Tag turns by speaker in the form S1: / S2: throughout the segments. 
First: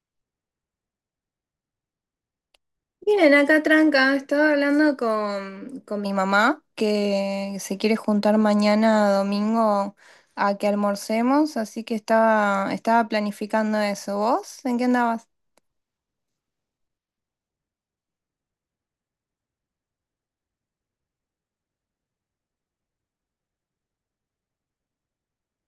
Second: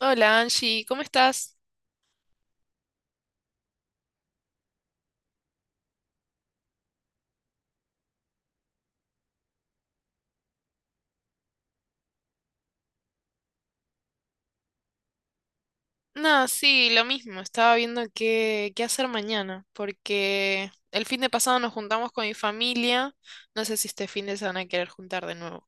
S1: Hola Angie, ¿cómo estás?
S2: Miren, acá tranca, estaba hablando con mi mamá que se quiere juntar mañana domingo a que almorcemos, así que estaba planificando eso. ¿Vos? ¿En qué andabas?
S1: No, sí, lo mismo, estaba viendo qué hacer mañana, porque el fin de pasado nos juntamos con mi familia, no sé si este fin de se van a querer juntar de nuevo.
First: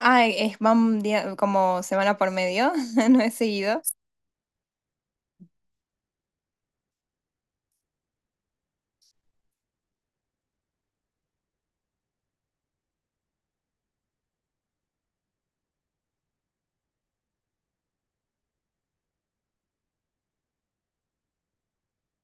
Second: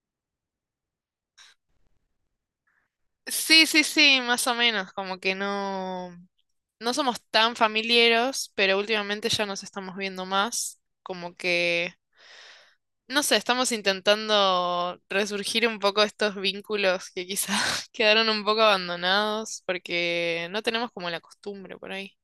S2: Ah, es, como semana por medio, no es
S1: Sí,
S2: seguido.
S1: sí, sí, más o menos, como que no, no somos tan familiares, pero últimamente ya nos estamos viendo más, como que, no sé, estamos intentando resurgir un poco estos vínculos que quizás quedaron un poco abandonados, porque no tenemos como la costumbre por ahí.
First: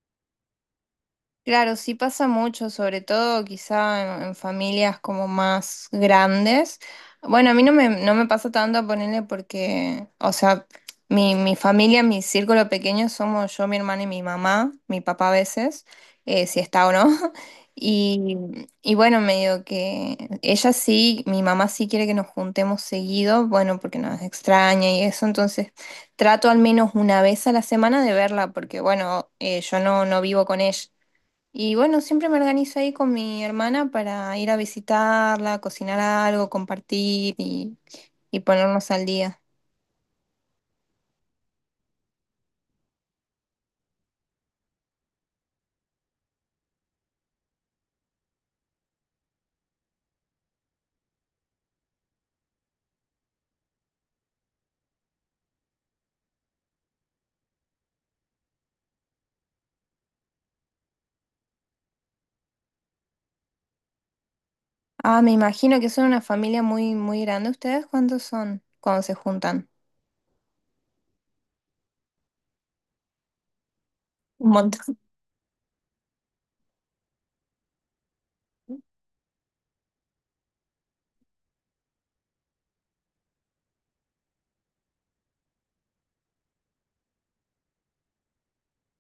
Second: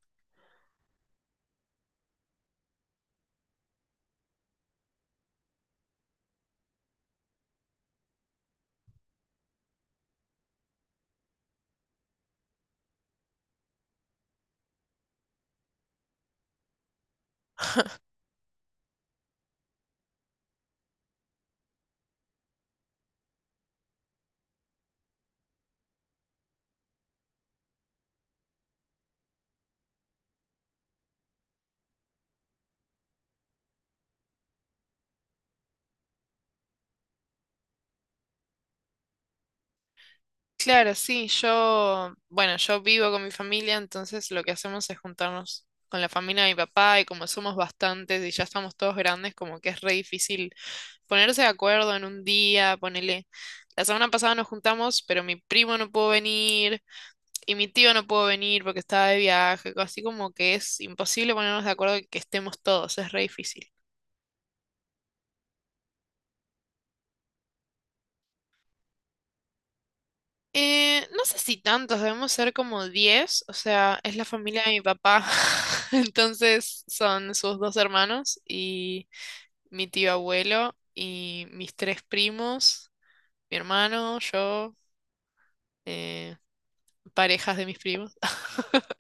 S2: Claro, sí pasa mucho, sobre todo quizá en familias como más grandes. Bueno, a mí no me pasa tanto ponerle porque, o sea, mi familia, mi círculo pequeño somos yo, mi hermana y mi mamá, mi papá a veces, si está o no. Y, y bueno, medio que ella sí, mi mamá sí quiere que nos juntemos seguido, bueno, porque nos extraña y eso, entonces trato al menos una vez a la semana de verla, porque bueno, yo no vivo con ella. Y bueno, siempre me organizo ahí con mi hermana para ir a visitarla, cocinar algo, compartir y ponernos al día.
S1: Claro, sí, yo, bueno, yo vivo con mi familia, entonces lo que hacemos es juntarnos con la familia de mi papá y como somos bastantes y ya estamos todos grandes, como que es re difícil ponerse de acuerdo en un día, ponele. La semana pasada nos juntamos, pero mi primo no pudo venir y mi tío no pudo venir porque estaba de viaje, así como que es imposible ponernos de acuerdo que estemos todos, es re difícil.
S2: Ah, me imagino que son una familia muy, muy grande. ¿Ustedes cuántos son cuando se juntan?
S1: No sé si tantos, debemos ser como 10 o sea, es la
S2: Un
S1: familia de mi
S2: montón.
S1: papá, entonces son sus dos hermanos y mi tío abuelo y mis tres primos, mi hermano, yo, eh, parejas de mis primos.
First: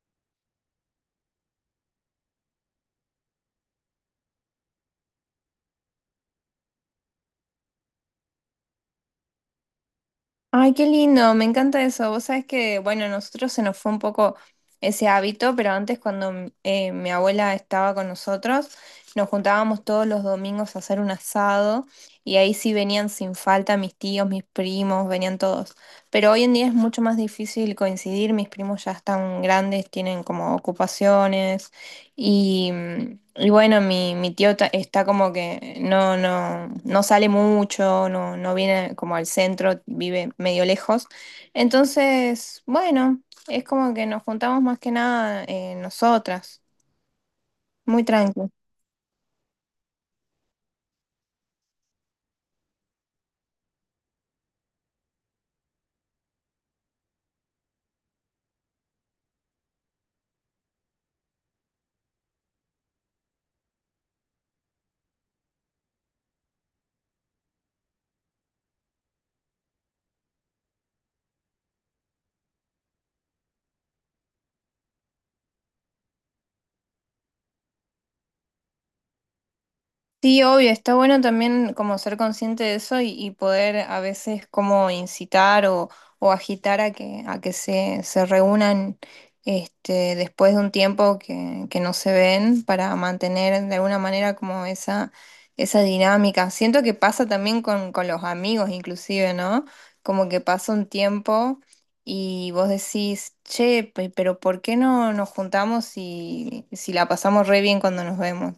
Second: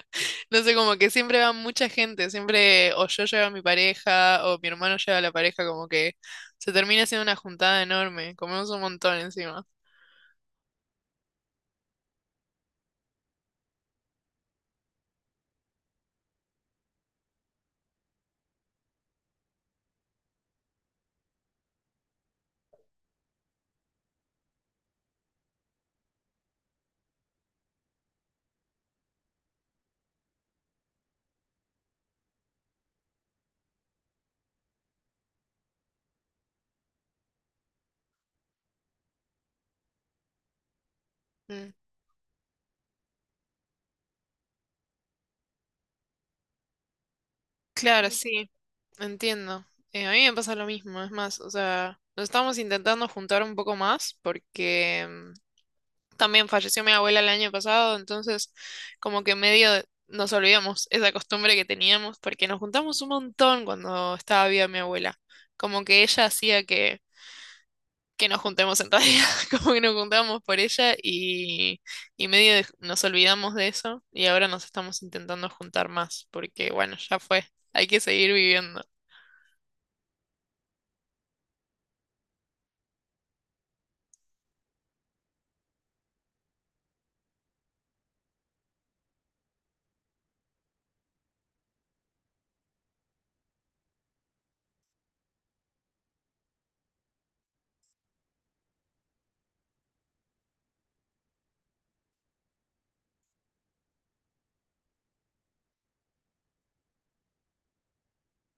S1: No sé, como que siempre va mucha gente, siempre o yo llevo a mi pareja o mi hermano lleva a la pareja, como que se termina siendo una juntada enorme, comemos un montón encima.
S2: Ay, qué lindo, me encanta eso. Vos sabés que, bueno, a nosotros se nos fue un poco ese hábito, pero antes cuando mi abuela estaba con nosotros, nos juntábamos todos los domingos a hacer un asado y ahí sí venían sin falta mis tíos, mis primos, venían todos. Pero hoy en día es mucho más difícil coincidir, mis primos ya están grandes, tienen como ocupaciones y, y bueno, mi tío está como que no, no, no sale mucho, no, no viene como al centro, vive medio lejos.
S1: Mm.
S2: Entonces, bueno, es como que nos juntamos más que nada nosotras, muy
S1: Claro, sí,
S2: tranqui.
S1: entiendo. A mí me pasa lo mismo, es más, o sea, nos estamos intentando juntar un poco más porque también falleció mi abuela el año pasado, entonces como que medio nos olvidamos esa costumbre que teníamos porque nos juntamos un montón cuando estaba viva mi abuela. Como que ella hacía que nos juntemos en realidad, como que nos juntábamos por ella y medio nos olvidamos de eso y ahora nos estamos intentando juntar más porque bueno, ya fue, hay que seguir viviendo.
S2: Sí, obvio, está bueno también como ser consciente de eso y poder a veces como incitar o agitar a a que se reúnan después de un tiempo que no se ven para mantener de alguna manera como esa dinámica. Siento que pasa también con los amigos inclusive, ¿no? Como que pasa un tiempo y vos decís, che, pero ¿por qué no nos juntamos si, si la pasamos re bien cuando nos vemos?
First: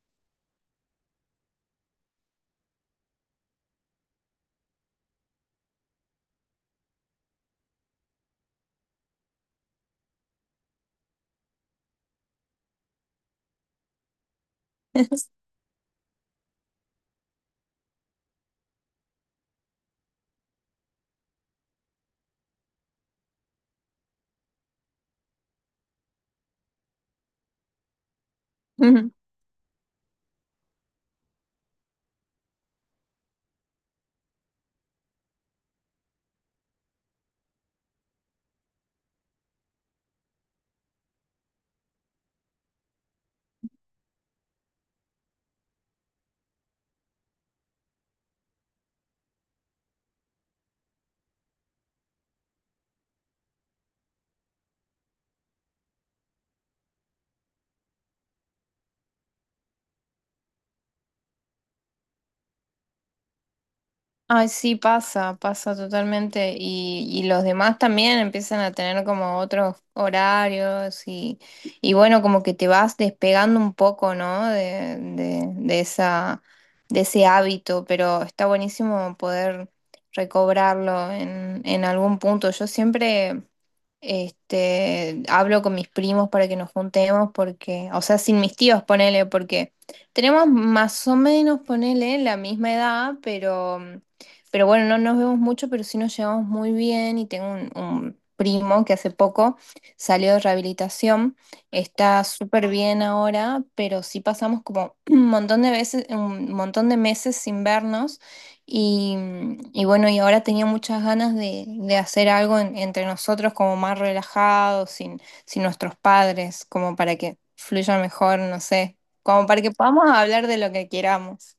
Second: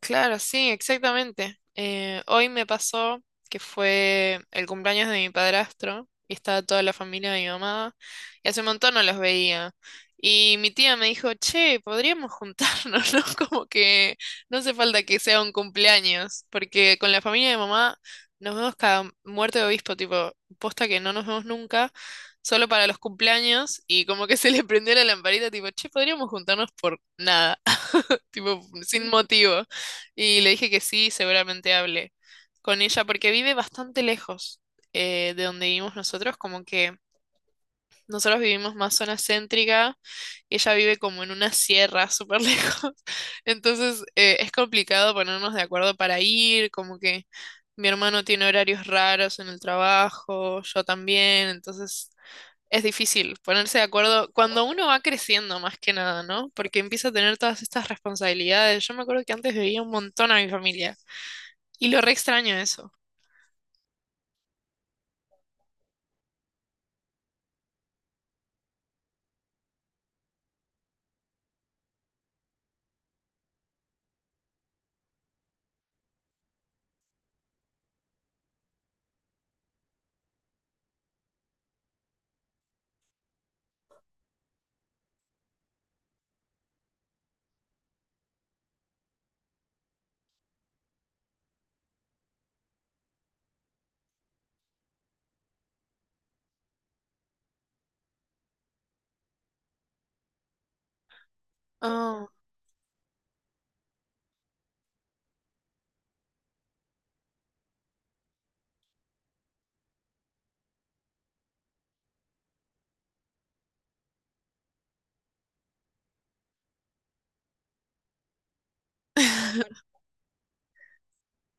S1: Claro, sí, exactamente. Hoy me pasó que fue el cumpleaños de mi padrastro y estaba toda la familia de mi mamá y hace un montón no los veía. Y mi tía me dijo, che, podríamos juntarnos, ¿no? Como que no hace falta que sea un cumpleaños, porque con la familia de mamá nos vemos cada muerte de obispo, tipo, posta que no nos vemos nunca, solo para los cumpleaños y como que se le prendió la lamparita, tipo, che, podríamos juntarnos por nada, tipo, sin motivo. Y le dije que sí, seguramente hablé con ella porque vive bastante lejos de donde vivimos nosotros, como que nosotros vivimos más zona céntrica y ella vive como en una sierra súper lejos. Entonces es complicado ponernos de acuerdo para ir, como que mi hermano tiene horarios raros en el trabajo, yo también, entonces es difícil ponerse de acuerdo cuando uno va creciendo más que nada, ¿no? Porque empieza a tener todas estas responsabilidades. Yo me acuerdo que antes veía un montón a mi familia. Y lo re extraño eso.
S2: Ay, sí, pasa, pasa totalmente. Y los demás también empiezan a tener como otros horarios y bueno, como que te vas despegando un poco, ¿no? De de ese hábito, pero está buenísimo poder recobrarlo en algún punto. Yo siempre... Hablo con mis primos para que nos juntemos porque, o sea, sin mis tíos, ponele, porque tenemos más o menos, ponele, la misma edad, pero, mm, pero bueno, no nos vemos mucho, pero sí nos llevamos muy bien y tengo un primo que hace poco salió de rehabilitación, está
S1: Oh.
S2: súper bien ahora, pero sí pasamos como un montón de veces, un montón de meses sin vernos. Y, y bueno, y ahora tenía muchas ganas de hacer algo entre nosotros como más relajado, sin nuestros padres, como para que fluya mejor, no sé, como para que podamos hablar de lo que queramos.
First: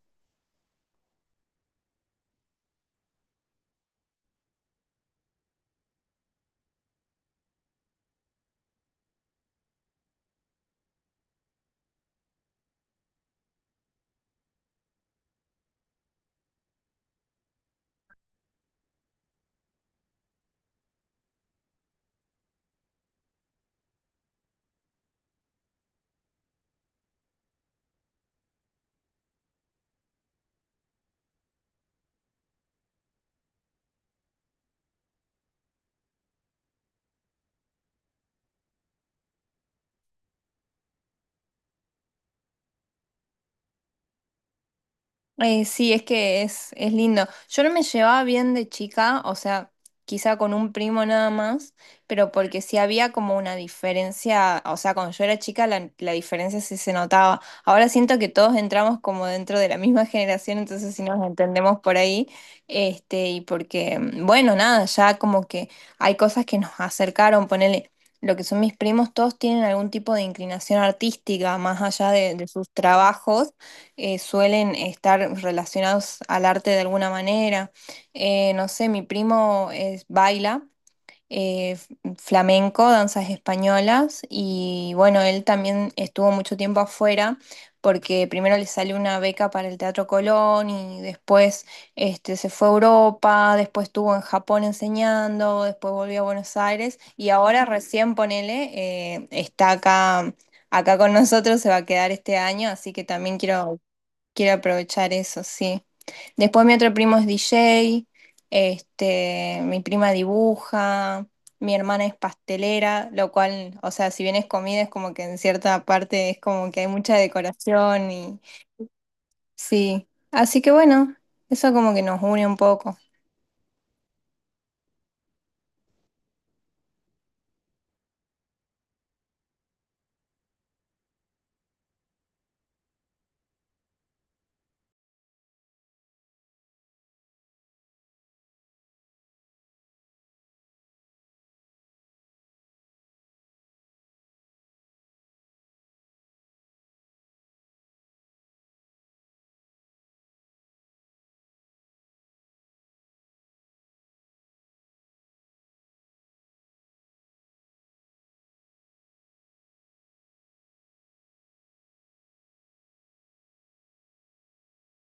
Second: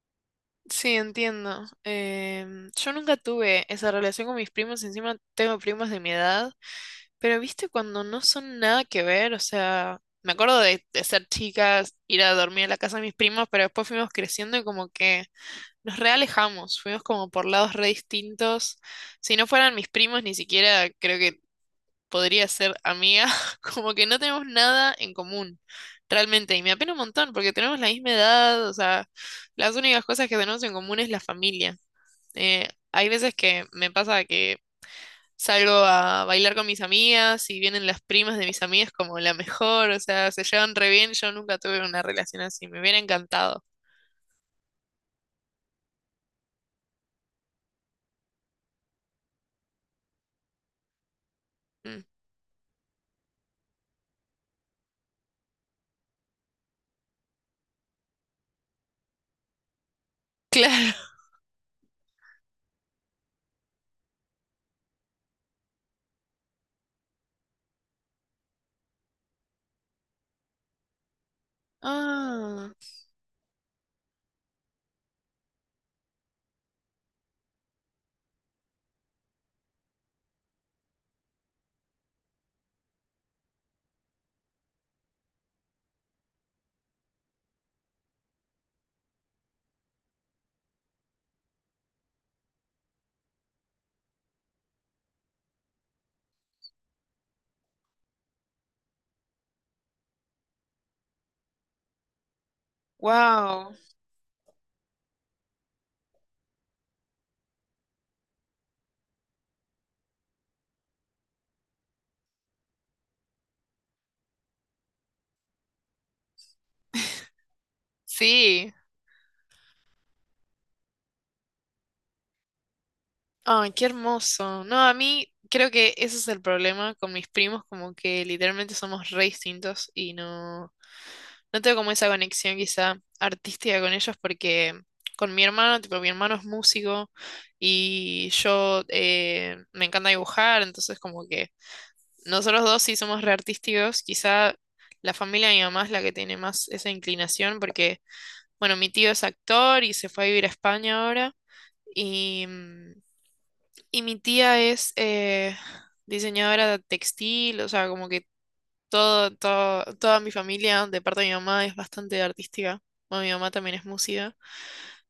S1: Sí, entiendo. Yo nunca tuve esa relación con mis primos, encima tengo primos de mi edad, pero viste cuando no son nada que ver, o sea, me acuerdo de ser chicas, ir a dormir a la casa de mis primos, pero después fuimos creciendo y como que nos realejamos, fuimos como por lados re distintos. Si no fueran mis primos, ni siquiera creo que podría ser amiga, como que no tenemos nada en común, realmente. Y me apena un montón porque tenemos la misma edad, o sea, las únicas cosas que tenemos en común es la familia. Hay veces que me pasa que salgo a bailar con mis amigas y vienen las primas de mis amigas como la mejor, o sea, se llevan re bien. Yo nunca tuve una relación así, me hubiera encantado.
S2: Sí, es que es lindo. Yo no me llevaba bien de chica, o sea, quizá con un primo nada más,
S1: Mm.
S2: pero porque sí había como una diferencia, o sea, cuando yo era chica la diferencia sí se notaba. Ahora siento que todos entramos como dentro de la misma generación, entonces
S1: Claro.
S2: sí nos entendemos por ahí, y porque, mm, bueno, nada, ya como que hay cosas que nos acercaron, ponele. Lo que son mis primos, todos tienen algún tipo de inclinación artística, más allá de sus
S1: Ah,
S2: trabajos suelen estar relacionados al arte de alguna manera. No sé, mi primo es, baila flamenco, danzas españolas, y bueno, él también estuvo mucho tiempo afuera porque primero le salió una beca para el Teatro Colón y después se fue a Europa, después estuvo en Japón enseñando, después volvió a Buenos Aires y ahora recién, ponele, está acá con nosotros, se va a quedar este año, así que también
S1: wow.
S2: quiero aprovechar eso, sí. Después mi otro primo es DJ, mi prima dibuja, mi hermana es pastelera, lo cual, o sea, si bien es comida, es como que en cierta parte es como que hay mucha decoración y
S1: Sí.
S2: sí. Así que bueno, eso como que nos une un poco.
S1: Ay, qué hermoso. No, a mí creo que ese es el problema con mis primos, como que literalmente somos re distintos y no, no tengo como esa conexión quizá artística con ellos porque con mi hermano, tipo, mi hermano es músico y yo me encanta dibujar, entonces como que nosotros dos sí somos re artísticos, quizá la familia de mi mamá es la que tiene más esa inclinación porque, bueno, mi tío es actor y se fue a vivir a España ahora. Y, y mi tía es diseñadora textil, o sea, como que toda mi familia de parte de mi mamá es bastante artística. Bueno, mi mamá también es música.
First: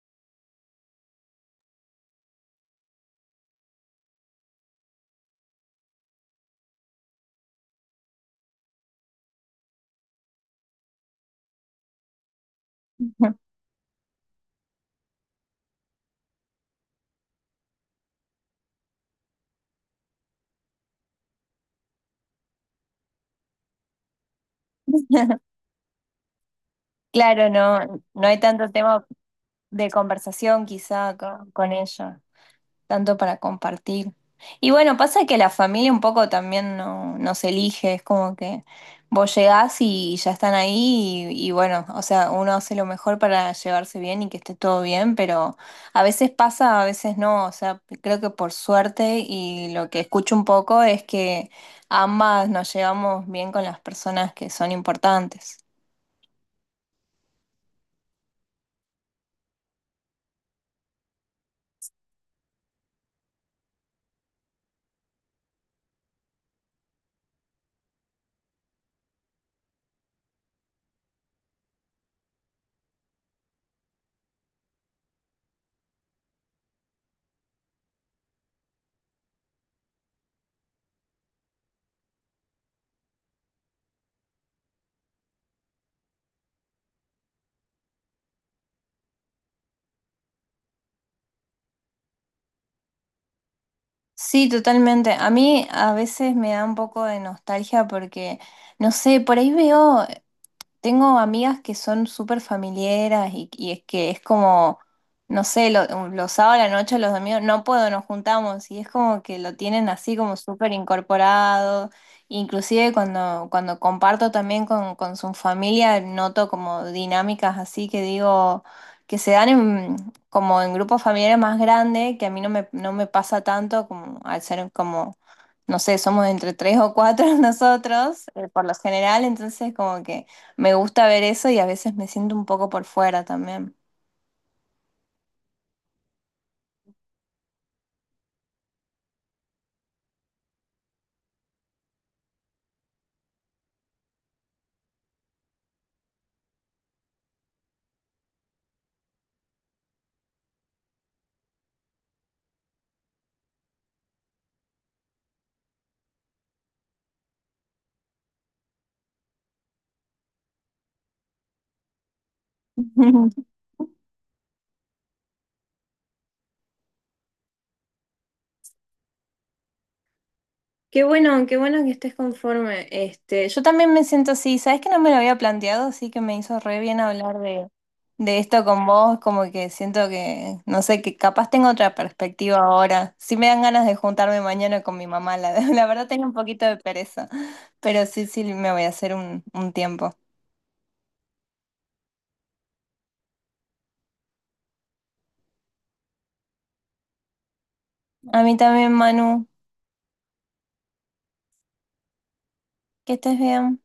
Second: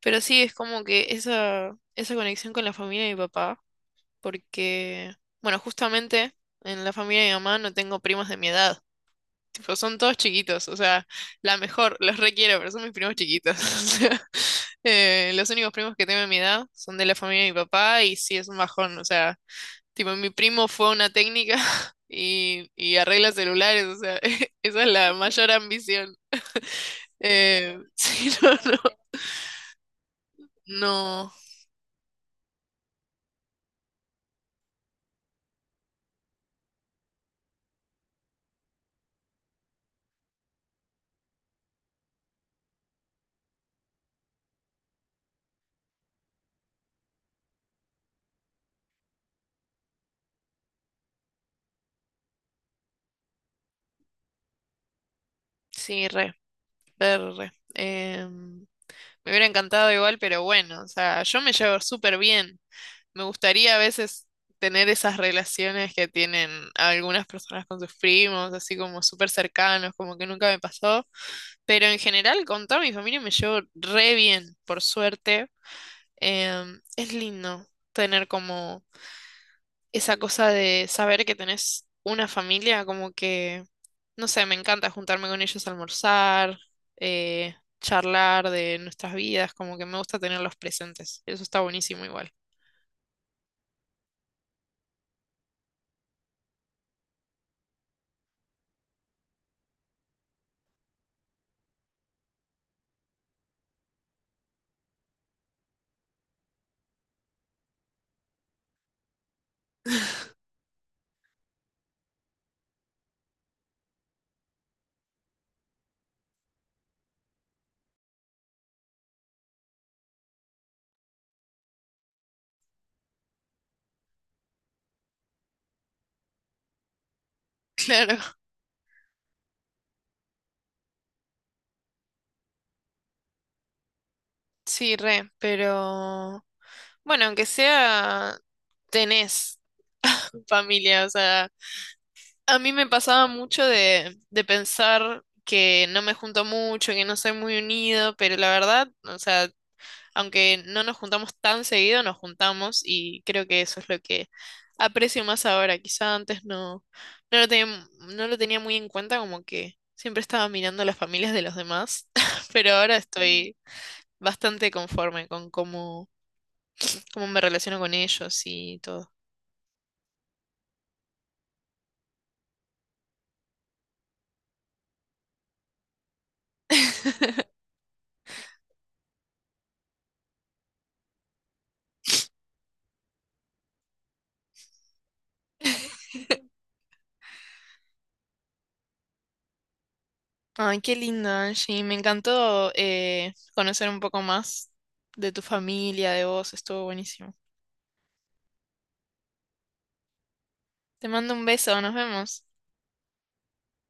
S1: Pero sí, es como que esa conexión con la familia de mi papá, porque, bueno, justamente en la familia de mi mamá no tengo primos de mi edad. Tipo, son todos chiquitos, o sea, la mejor, los requiero, pero son mis primos chiquitos. O sea, los únicos primos que tengo de mi edad son de la familia de mi papá y sí es un bajón, o sea. Tipo, mi primo fue a una técnica y arregla celulares, o sea, esa es la mayor ambición.
S2: Claro, no, no
S1: Sí,
S2: hay
S1: no,
S2: tanto
S1: no,
S2: tema de conversación quizá
S1: no,
S2: con ellos. Tanto para compartir. Y bueno, pasa que la familia un poco también no, nos elige, es como que vos llegás y ya están ahí y bueno, o sea, uno hace lo mejor para llevarse bien y que esté todo bien, pero a veces pasa, a veces no, o sea, creo que por suerte y lo que escucho un poco es que ambas nos llevamos bien con las personas que son importantes.
S1: sí, re, re, re. Me hubiera encantado igual, pero bueno, o sea, yo me llevo súper bien. Me gustaría a veces tener esas relaciones que tienen algunas personas con sus primos, así como súper cercanos, como que nunca me pasó. Pero en general, con toda mi familia me llevo re bien, por suerte. Es lindo tener como esa cosa de saber que tenés una familia, como que, no sé, me encanta juntarme con ellos a almorzar, eh, charlar de nuestras vidas, como que me gusta tenerlos presentes. Eso está buenísimo igual.
S2: Sí, totalmente. A mí a veces me da un poco de nostalgia porque... No sé, por ahí veo tengo amigas que son súper familiares y es que es como, no sé, los sábados a la noche, los domingos, no puedo, nos juntamos y es como que lo tienen así como súper incorporado. Inclusive cuando comparto también con su familia, noto como dinámicas así que digo, que se dan como en grupos familiares más grandes, que a mí no me pasa tanto como al ser como, no sé, somos entre tres o cuatro
S1: Claro,
S2: nosotros, por lo general, entonces como que... Me gusta ver eso y a veces me siento un poco por fuera también.
S1: sí, re, pero bueno, aunque sea, tenés familia, o sea, a mí me pasaba mucho de pensar que no me junto mucho, que no soy muy unido, pero la verdad, o sea, aunque no nos juntamos tan seguido, nos juntamos y creo que eso es lo que aprecio más ahora. Quizá antes no, no lo tenía, no lo tenía muy en cuenta, como que siempre estaba mirando las familias de los demás, pero ahora estoy bastante conforme con cómo me relaciono con ellos y todo.
S2: Qué bueno que estés conforme. Yo también me siento así, sabes que no me lo había planteado, así que me hizo re bien hablar de esto con vos, como que siento que, no sé, que capaz tengo otra perspectiva ahora. Sí me dan ganas de juntarme mañana con mi mamá, la, la verdad tengo un poquito de pereza, pero sí, sí me voy a hacer un tiempo.
S1: Ay, qué lindo, Angie. Me encantó conocer un poco más de tu familia, de vos. Estuvo buenísimo.
S2: A mí también, Manu,
S1: Te mando un beso, nos vemos.
S2: que estés bien.